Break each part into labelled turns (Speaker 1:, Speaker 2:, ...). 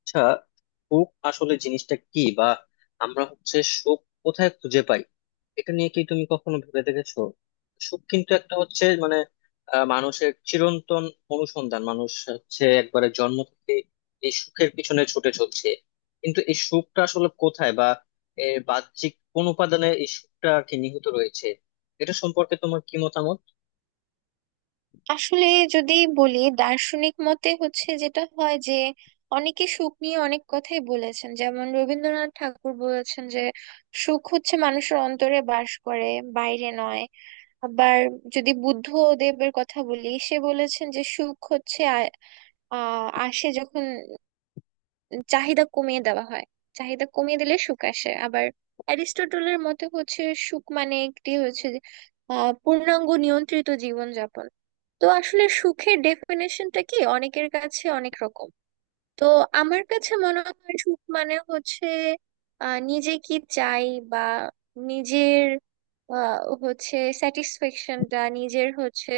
Speaker 1: আচ্ছা, সুখ আসলে জিনিসটা কি বা আমরা হচ্ছে সুখ কোথায় খুঁজে পাই? এটা নিয়ে কি তুমি কখনো ভেবে দেখেছো? সুখ কিন্তু একটা হচ্ছে মানে মানুষের চিরন্তন অনুসন্ধান। মানুষ হচ্ছে একবারে জন্ম থেকে এই সুখের পিছনে ছুটে চলছে, কিন্তু এই সুখটা আসলে কোথায় বা এর বাহ্যিক কোন উপাদানে এই সুখটা আর কি নিহিত রয়েছে? এটা সম্পর্কে তোমার কি মতামত?
Speaker 2: আসলে যদি বলি দার্শনিক মতে হচ্ছে যেটা হয় যে অনেকে সুখ নিয়ে অনেক কথাই বলেছেন। যেমন রবীন্দ্রনাথ ঠাকুর বলেছেন যে সুখ হচ্ছে মানুষের অন্তরে বাস করে, বাইরে নয়। আবার যদি বুদ্ধদেবের কথা বলি, সে বলেছেন যে সুখ হচ্ছে আ- আহ আসে যখন চাহিদা কমিয়ে দেওয়া হয়। চাহিদা কমিয়ে দিলে সুখ আসে। আবার অ্যারিস্টটলের মতে হচ্ছে সুখ মানে একটি হচ্ছে যে, পূর্ণাঙ্গ নিয়ন্ত্রিত জীবন যাপন। তো আসলে সুখের ডেফিনেশনটা কি অনেকের কাছে অনেক রকম। তো আমার কাছে মনে হয় সুখ মানে হচ্ছে নিজে কি চাই, বা নিজের আহ হচ্ছে স্যাটিসফ্যাকশনটা নিজের হচ্ছে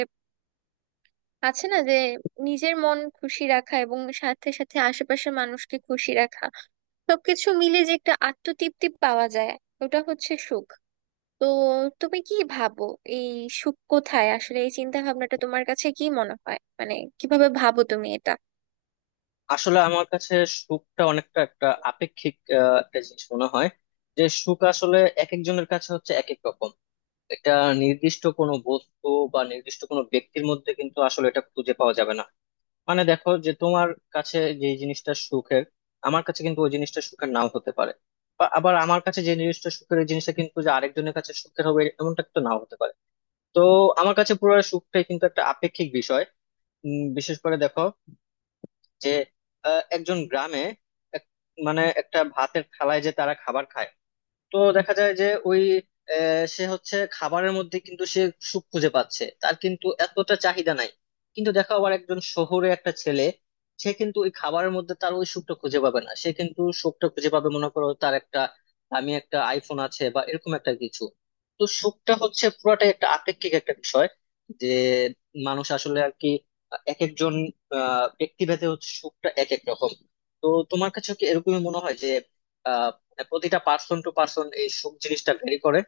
Speaker 2: আছে না যে, নিজের মন খুশি রাখা এবং সাথে সাথে আশেপাশের মানুষকে খুশি রাখা, সবকিছু মিলে যে একটা আত্মতৃপ্তি পাওয়া যায়, ওটা হচ্ছে সুখ। তো তুমি কি ভাবো এই সুখ কোথায়? আসলে এই চিন্তা ভাবনাটা তোমার কাছে কি মনে হয়, মানে কিভাবে ভাবো তুমি এটা?
Speaker 1: আসলে আমার কাছে সুখটা অনেকটা একটা আপেক্ষিক একটা জিনিস মনে হয়। যে সুখ আসলে এক একজনের কাছে হচ্ছে এক এক রকম। এটা নির্দিষ্ট কোনো বস্তু বা নির্দিষ্ট কোনো ব্যক্তির মধ্যে কিন্তু আসলে এটা খুঁজে পাওয়া যাবে না। মানে দেখো যে তোমার কাছে যে জিনিসটা সুখের, আমার কাছে কিন্তু ওই জিনিসটা সুখের নাও হতে পারে। বা আবার আমার কাছে যে জিনিসটা সুখের, ওই জিনিসটা কিন্তু যে আরেকজনের কাছে সুখের হবে এমনটা কিন্তু নাও হতে পারে। তো আমার কাছে পুরো সুখটাই কিন্তু একটা আপেক্ষিক বিষয়। বিশেষ করে দেখো যে একজন গ্রামে এক- মানে একটা ভাতের থালায় যে তারা খাবার খায়, তো দেখা যায় যে ওই সে হচ্ছে খাবারের মধ্যে কিন্তু সে সুখ খুঁজে পাচ্ছে, তার কিন্তু এতটা চাহিদা নাই। কিন্তু দেখো আবার একজন শহুরে একটা ছেলে, সে কিন্তু ওই খাবারের মধ্যে তার ওই সুখটা খুঁজে পাবে না। সে কিন্তু সুখটা খুঁজে পাবে মনে করো তার একটা দামি একটা আইফোন আছে বা এরকম একটা কিছু। তো সুখটা হচ্ছে পুরাটাই একটা আপেক্ষিক একটা বিষয়, যে মানুষ আসলে আর কি এক একজন ব্যক্তিভেদে হচ্ছে সুখটা এক এক রকম। তো তোমার কাছে কি এরকমই মনে হয় যে হ্যাঁ, প্রতিটা পার্সন টু পার্সন এই সুখ জিনিসটা ভেরি করে?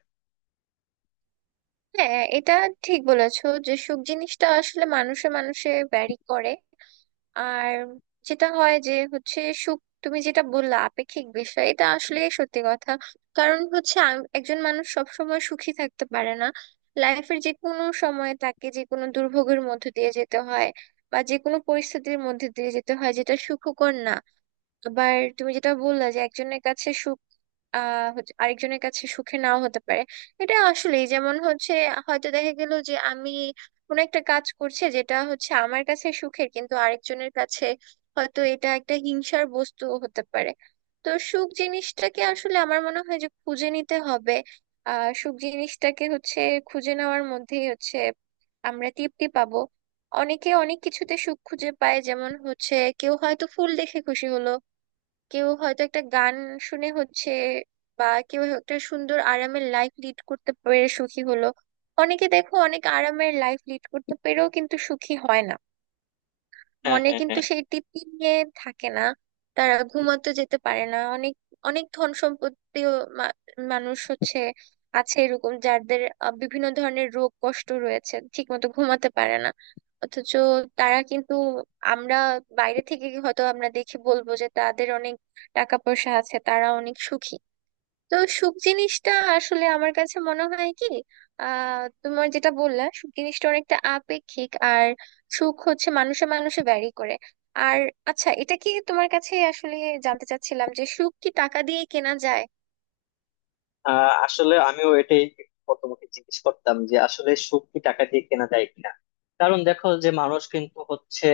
Speaker 2: হ্যাঁ, এটা ঠিক বলেছো যে সুখ জিনিসটা আসলে মানুষে মানুষে ভ্যারি করে। আর যেটা হয় যে হচ্ছে সুখ, তুমি যেটা বললা আপেক্ষিক বিষয়, এটা আসলে সত্যি কথা। কারণ হচ্ছে একজন মানুষ সব সময় সুখী থাকতে পারে না। লাইফের যে কোনো সময়ে তাকে যে কোনো দুর্ভোগের মধ্যে দিয়ে যেতে হয়, বা যে কোনো পরিস্থিতির মধ্যে দিয়ে যেতে হয় যেটা সুখকর না। আবার তুমি যেটা বললা যে একজনের কাছে সুখ আরেকজনের কাছে সুখে নাও হতে পারে। এটা আসলেই, যেমন হচ্ছে হয়তো দেখা গেল যে আমি কোনো একটা কাজ করছে যেটা হচ্ছে আমার কাছে সুখের, কিন্তু আরেকজনের কাছে হয়তো এটা একটা হিংসার বস্তু হতে পারে। তো সুখ জিনিসটাকে আসলে আমার মনে হয় যে খুঁজে নিতে হবে। সুখ জিনিসটাকে হচ্ছে খুঁজে নেওয়ার মধ্যেই হচ্ছে আমরা তৃপ্তি পাবো। অনেকে অনেক কিছুতে সুখ খুঁজে পায়, যেমন হচ্ছে কেউ হয়তো ফুল দেখে খুশি হলো, কেউ হয়তো একটা গান শুনে হচ্ছে, বা কেউ একটা সুন্দর আরামের লাইফ লিড করতে পেরে সুখী হলো। অনেকে দেখো অনেক আরামের লাইফ লিড করতে পেরেও কিন্তু সুখী হয় না,
Speaker 1: হ্যাঁ,
Speaker 2: মনে
Speaker 1: হ্যাঁ,
Speaker 2: কিন্তু
Speaker 1: হ্যাঁ।
Speaker 2: সেই তৃপ্তি নিয়ে থাকে না। তারা ঘুমাতে যেতে পারে না। অনেক অনেক ধন সম্পত্তিও মা- মানুষ হচ্ছে আছে এরকম, যাদের বিভিন্ন ধরনের রোগ কষ্ট রয়েছে, ঠিকমতো ঘুমাতে পারে না। অথচ তারা কিন্তু আমরা বাইরে থেকে হয়তো আমরা দেখে বলবো যে তাদের অনেক টাকা পয়সা আছে, তারা অনেক সুখী। তো সুখ জিনিসটা আসলে আমার কাছে মনে হয় কি, তোমার যেটা বললা সুখ জিনিসটা অনেকটা আপেক্ষিক, আর সুখ হচ্ছে মানুষে মানুষে ভ্যারি করে। আর আচ্ছা, এটা কি তোমার কাছে আসলে, জানতে চাচ্ছিলাম যে সুখ কি টাকা দিয়ে কেনা যায়?
Speaker 1: আসলে আমিও এটাই প্রথমে জিজ্ঞেস করতাম যে আসলে সুখ কি টাকা দিয়ে কেনা যায় কিনা। কারণ দেখো যে মানুষ কিন্তু হচ্ছে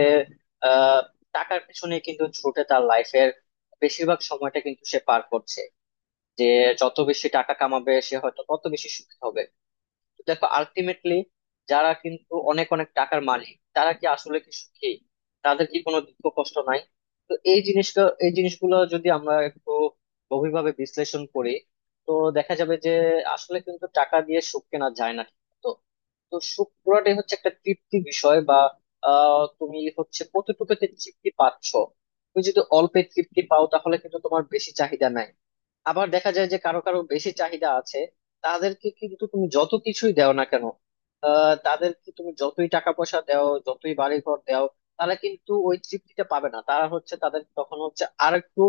Speaker 1: আহ টাকার পিছনে কিন্তু ছুটে তার লাইফের বেশিরভাগ সময়টা কিন্তু সে পার করছে, যে যত বেশি টাকা কামাবে সে হয়তো তত বেশি সুখী হবে। দেখো আলটিমেটলি, যারা কিন্তু অনেক অনেক টাকার মালিক, তারা কি আসলে কি সুখী? তাদের কি কোনো দুঃখ কষ্ট নাই? তো এই জিনিসটা এই জিনিসগুলো যদি আমরা একটু গভীরভাবে বিশ্লেষণ করি, তো দেখা যাবে যে আসলে কিন্তু টাকা দিয়ে সুখ কেনা যায় না। তো তো সুখ পুরাটাই হচ্ছে একটা তৃপ্তি বিষয়। বা তুমি হচ্ছে কতটুকুতে তৃপ্তি পাচ্ছ। তুমি যদি অল্পে তৃপ্তি পাও তাহলে কিন্তু তোমার বেশি চাহিদা নাই। আবার দেখা যায় যে কারো কারো বেশি চাহিদা আছে, তাদেরকে কিন্তু তুমি যত কিছুই দাও না কেন, তাদেরকে তুমি যতই টাকা পয়সা দাও যতই বাড়ি ঘর দাও, তারা কিন্তু ওই তৃপ্তিটা পাবে না। তারা হচ্ছে তাদের তখন হচ্ছে আরেকটু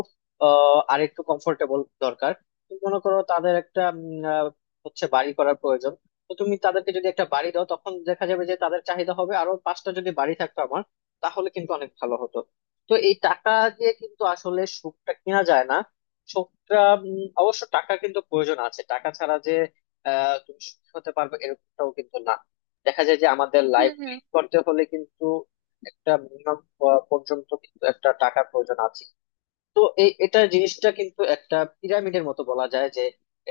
Speaker 1: আরেকটু কমফোর্টেবল দরকার। তুমি মনে করো তাদের একটা হচ্ছে বাড়ি করার প্রয়োজন। তো তুমি তাদেরকে যদি একটা বাড়ি দাও, তখন দেখা যাবে যে তাদের চাহিদা হবে আরো পাঁচটা যদি বাড়ি থাকতো আমার তাহলে কিন্তু অনেক ভালো হতো। তো এই টাকা দিয়ে কিন্তু আসলে সুখটা কিনা যায় না। সুখটা অবশ্য টাকা কিন্তু প্রয়োজন আছে। টাকা ছাড়া যে তুমি সুখী হতে পারবে এরকমটাও কিন্তু না। দেখা যায় যে আমাদের
Speaker 2: হুম
Speaker 1: লাইফ
Speaker 2: হুম।
Speaker 1: লিড করতে হলে কিন্তু একটা মিনিমাম পর্যন্ত কিন্তু একটা টাকার প্রয়োজন আছে। তো এটা জিনিসটা কিন্তু একটা পিরামিডের মতো বলা যায়। যে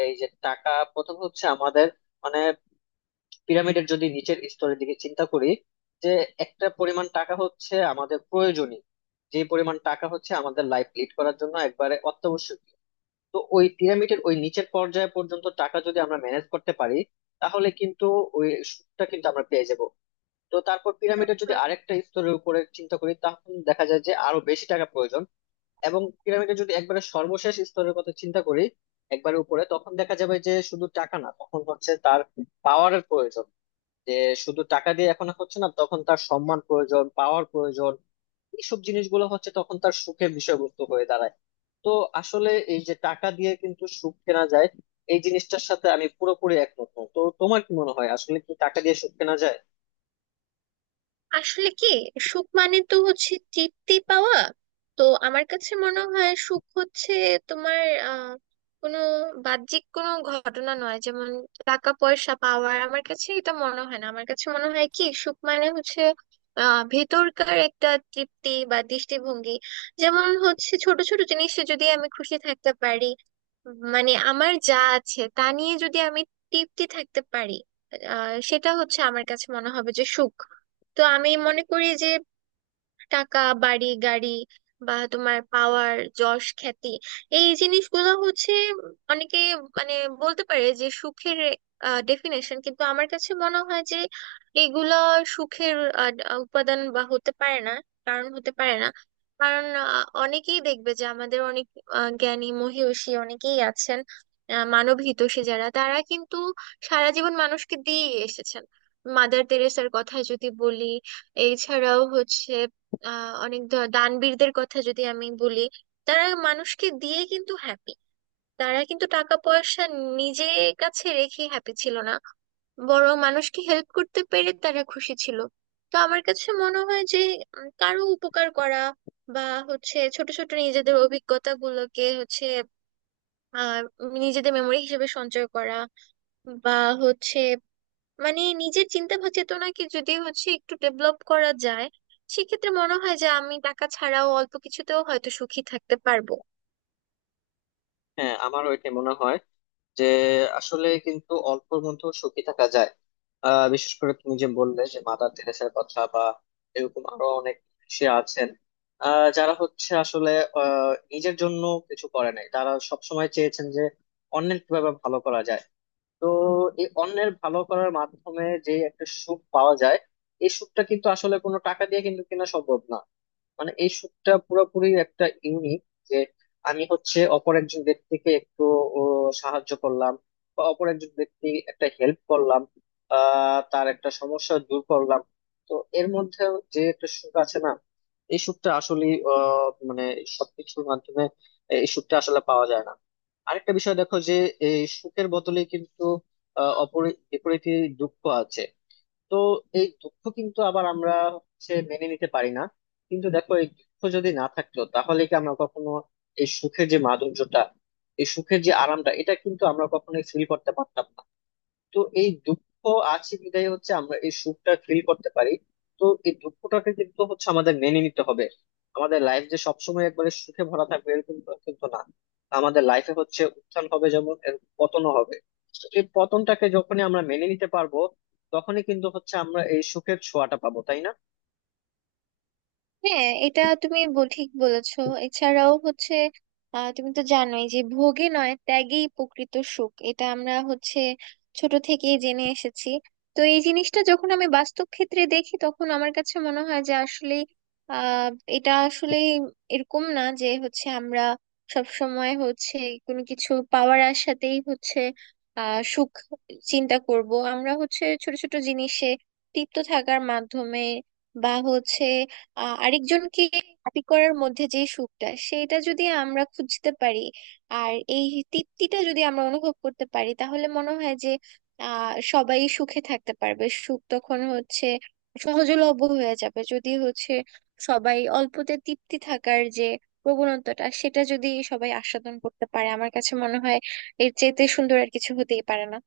Speaker 1: এই যে টাকা প্রথম হচ্ছে আমাদের মানে পিরামিডের যদি নিচের স্তরের দিকে চিন্তা করি, যে একটা পরিমাণ টাকা হচ্ছে আমাদের প্রয়োজনীয়, যে পরিমাণ টাকা হচ্ছে আমাদের লাইফ লিড করার জন্য একবারে অত্যাবশ্যক। তো ওই পিরামিডের ওই নিচের পর্যায় পর্যন্ত টাকা যদি আমরা ম্যানেজ করতে পারি, তাহলে কিন্তু ওই সুদটা কিন্তু আমরা পেয়ে যাব। তো তারপর পিরামিডের যদি আরেকটা স্তরের উপরে চিন্তা করি, তখন দেখা যায় যে আরো বেশি টাকা প্রয়োজন। এবং পিরামিডের যদি একবারে সর্বশেষ স্তরের কথা চিন্তা করি, একবারে উপরে, তখন দেখা যাবে যে শুধু টাকা না, তখন হচ্ছে তার পাওয়ারের প্রয়োজন। যে শুধু টাকা দিয়ে এখন আর হচ্ছে না, তখন তার সম্মান প্রয়োজন, পাওয়ার প্রয়োজন। এইসব জিনিসগুলো হচ্ছে তখন তার সুখের বিষয়বস্তু হয়ে দাঁড়ায়। তো আসলে এই যে টাকা দিয়ে কিন্তু সুখ কেনা যায়, এই জিনিসটার সাথে আমি পুরোপুরি একমত না। তো তোমার কি মনে হয় আসলে কি টাকা দিয়ে সুখ কেনা যায়?
Speaker 2: আসলে কি সুখ মানে তো হচ্ছে তৃপ্তি পাওয়া। তো আমার কাছে মনে হয় সুখ হচ্ছে তোমার আহ কোনো বাহ্যিক কোনো ঘটনা নয়, যেমন টাকা পয়সা পাওয়ার আমার কাছে এটা মনে হয় না, আমার কাছে মনে হয় কি সুখ মানে হচ্ছে ভেতরকার একটা তৃপ্তি বা দৃষ্টিভঙ্গি। যেমন হচ্ছে ছোট ছোট জিনিসে যদি আমি খুশি থাকতে পারি, মানে আমার যা আছে তা নিয়ে যদি আমি তৃপ্তি থাকতে পারি, সেটা হচ্ছে আমার কাছে মনে হবে যে সুখ। তো আমি মনে করি যে টাকা, বাড়ি, গাড়ি, বা তোমার পাওয়ার, যশ, খ্যাতি, এই জিনিসগুলো হচ্ছে অনেকে মানে বলতে পারে যে সুখের ডেফিনেশন, কিন্তু আমার কাছে মনে হয় যে এগুলো সুখের আহ, আহ, উপাদান বা হতে পারে না। কারণ হতে পারে না কারণ অনেকেই দেখবে যে আমাদের অনেক জ্ঞানী মহীয়সী অনেকেই আছেন, মানব হিতৈষী যারা, তারা কিন্তু সারা জীবন মানুষকে দিয়ে এসেছেন। মাদার তেরেসার কথা যদি বলি, এছাড়াও হচ্ছে অনেক দানবীরদের কথা যদি আমি বলি, তারা মানুষকে দিয়ে কিন্তু হ্যাপি। তারা কিন্তু টাকা পয়সা নিজে কাছে রেখে হ্যাপি ছিল না, বড় মানুষকে হেল্প করতে পেরে তারা খুশি ছিল। তো আমার কাছে মনে হয় যে কারো উপকার করা, বা হচ্ছে ছোট ছোট নিজেদের অভিজ্ঞতা গুলোকে হচ্ছে আহ নিজেদের মেমরি হিসেবে সঞ্চয় করা, বা হচ্ছে মানে নিজের চিন্তা চেতনাকে যদি হচ্ছে একটু ডেভেলপ করা যায়, সেক্ষেত্রে মনে হয় যে আমি টাকা ছাড়াও অল্প কিছুতেও হয়তো সুখী থাকতে পারবো।
Speaker 1: হ্যাঁ, আমারও এটা মনে হয় যে আসলে কিন্তু অল্পের মধ্যেও সুখী থাকা যায়। বিশেষ করে তুমি যে বললে যে মাদার তেরেসার কথা, বা এরকম আরো অনেক সে আছেন যারা হচ্ছে আসলে নিজের জন্য কিছু করে নাই। তারা সবসময় চেয়েছেন যে অন্যের কিভাবে ভালো করা যায়। তো এই অন্যের ভালো করার মাধ্যমে যে একটা সুখ পাওয়া যায়, এই সুখটা কিন্তু আসলে কোনো টাকা দিয়ে কিন্তু কেনা সম্ভব না। মানে এই শ্যুটটা পুরোপুরি একটা ইউনিক। যে আমি হচ্ছে অপর একজন ব্যক্তিকে একটু ও, সাহায্য করলাম, বা অপর একজন ব্যক্তি একটা হেল্প করলাম, তার একটা সমস্যা দূর করলাম। তো এর মধ্যে যে একটা সুখ আছে না, এই সুখটা আসলে মানে সবকিছুর মাধ্যমে এই সুখটা আসলে পাওয়া যায় না। আরেকটা বিষয় দেখো যে এই সুখের বদলে কিন্তু আহ অপরি বিপরীতে দুঃখ আছে। তো এই দুঃখ কিন্তু আবার আমরা হচ্ছে মেনে নিতে পারি না। কিন্তু দেখো এই দুঃখ যদি না থাকতো তাহলে কি আমরা কখনো এই সুখের যে মাধুর্যটা, এই সুখের যে আরামটা, এটা কিন্তু আমরা কখনোই ফিল করতে পারতাম না। তো এই দুঃখ আছে বিধায় হচ্ছে আমরা এই সুখটা ফিল করতে পারি। তো এই দুঃখটাকে কিন্তু হচ্ছে আমাদের মেনে নিতে হবে। আমাদের লাইফ যে সবসময় একবারে সুখে ভরা থাকবে এরকম তো কিন্তু না। আমাদের লাইফে হচ্ছে উত্থান হবে যেমন এর পতনও হবে। তো এই পতনটাকে যখনই আমরা মেনে নিতে পারবো, তখনই কিন্তু হচ্ছে আমরা এই সুখের ছোঁয়াটা পাবো, তাই না?
Speaker 2: হ্যাঁ, এটা তুমি ঠিক বলেছো। এছাড়াও হচ্ছে তুমি তো জানোই যে ভোগে নয় ত্যাগেই প্রকৃত সুখ, এটা আমরা হচ্ছে ছোট থেকেই জেনে এসেছি। তো এই জিনিসটা যখন আমি বাস্তব ক্ষেত্রে দেখি তখন আমার কাছে মনে হয় যে আসলে আহ এটা আসলে এরকম না যে হচ্ছে আমরা সব সময় হচ্ছে কোনো কিছু পাওয়ার আশাতেই হচ্ছে সুখ চিন্তা করব। আমরা হচ্ছে ছোট ছোট জিনিসে তৃপ্ত থাকার মাধ্যমে, বা হচ্ছে আরেকজনকে হ্যাপি করার মধ্যে যে সুখটা, সেটা যদি আমরা খুঁজতে পারি, আর এই তৃপ্তিটা যদি আমরা অনুভব করতে পারি, তাহলে মনে হয় যে সবাই সুখে থাকতে পারবে। সুখ তখন হচ্ছে সহজলভ্য হয়ে যাবে, যদি হচ্ছে সবাই অল্পতে তৃপ্তি থাকার যে প্রবণতাটা, সেটা যদি সবাই আস্বাদন করতে পারে, আমার কাছে মনে হয় এর চাইতে সুন্দর আর কিছু হতেই পারে না।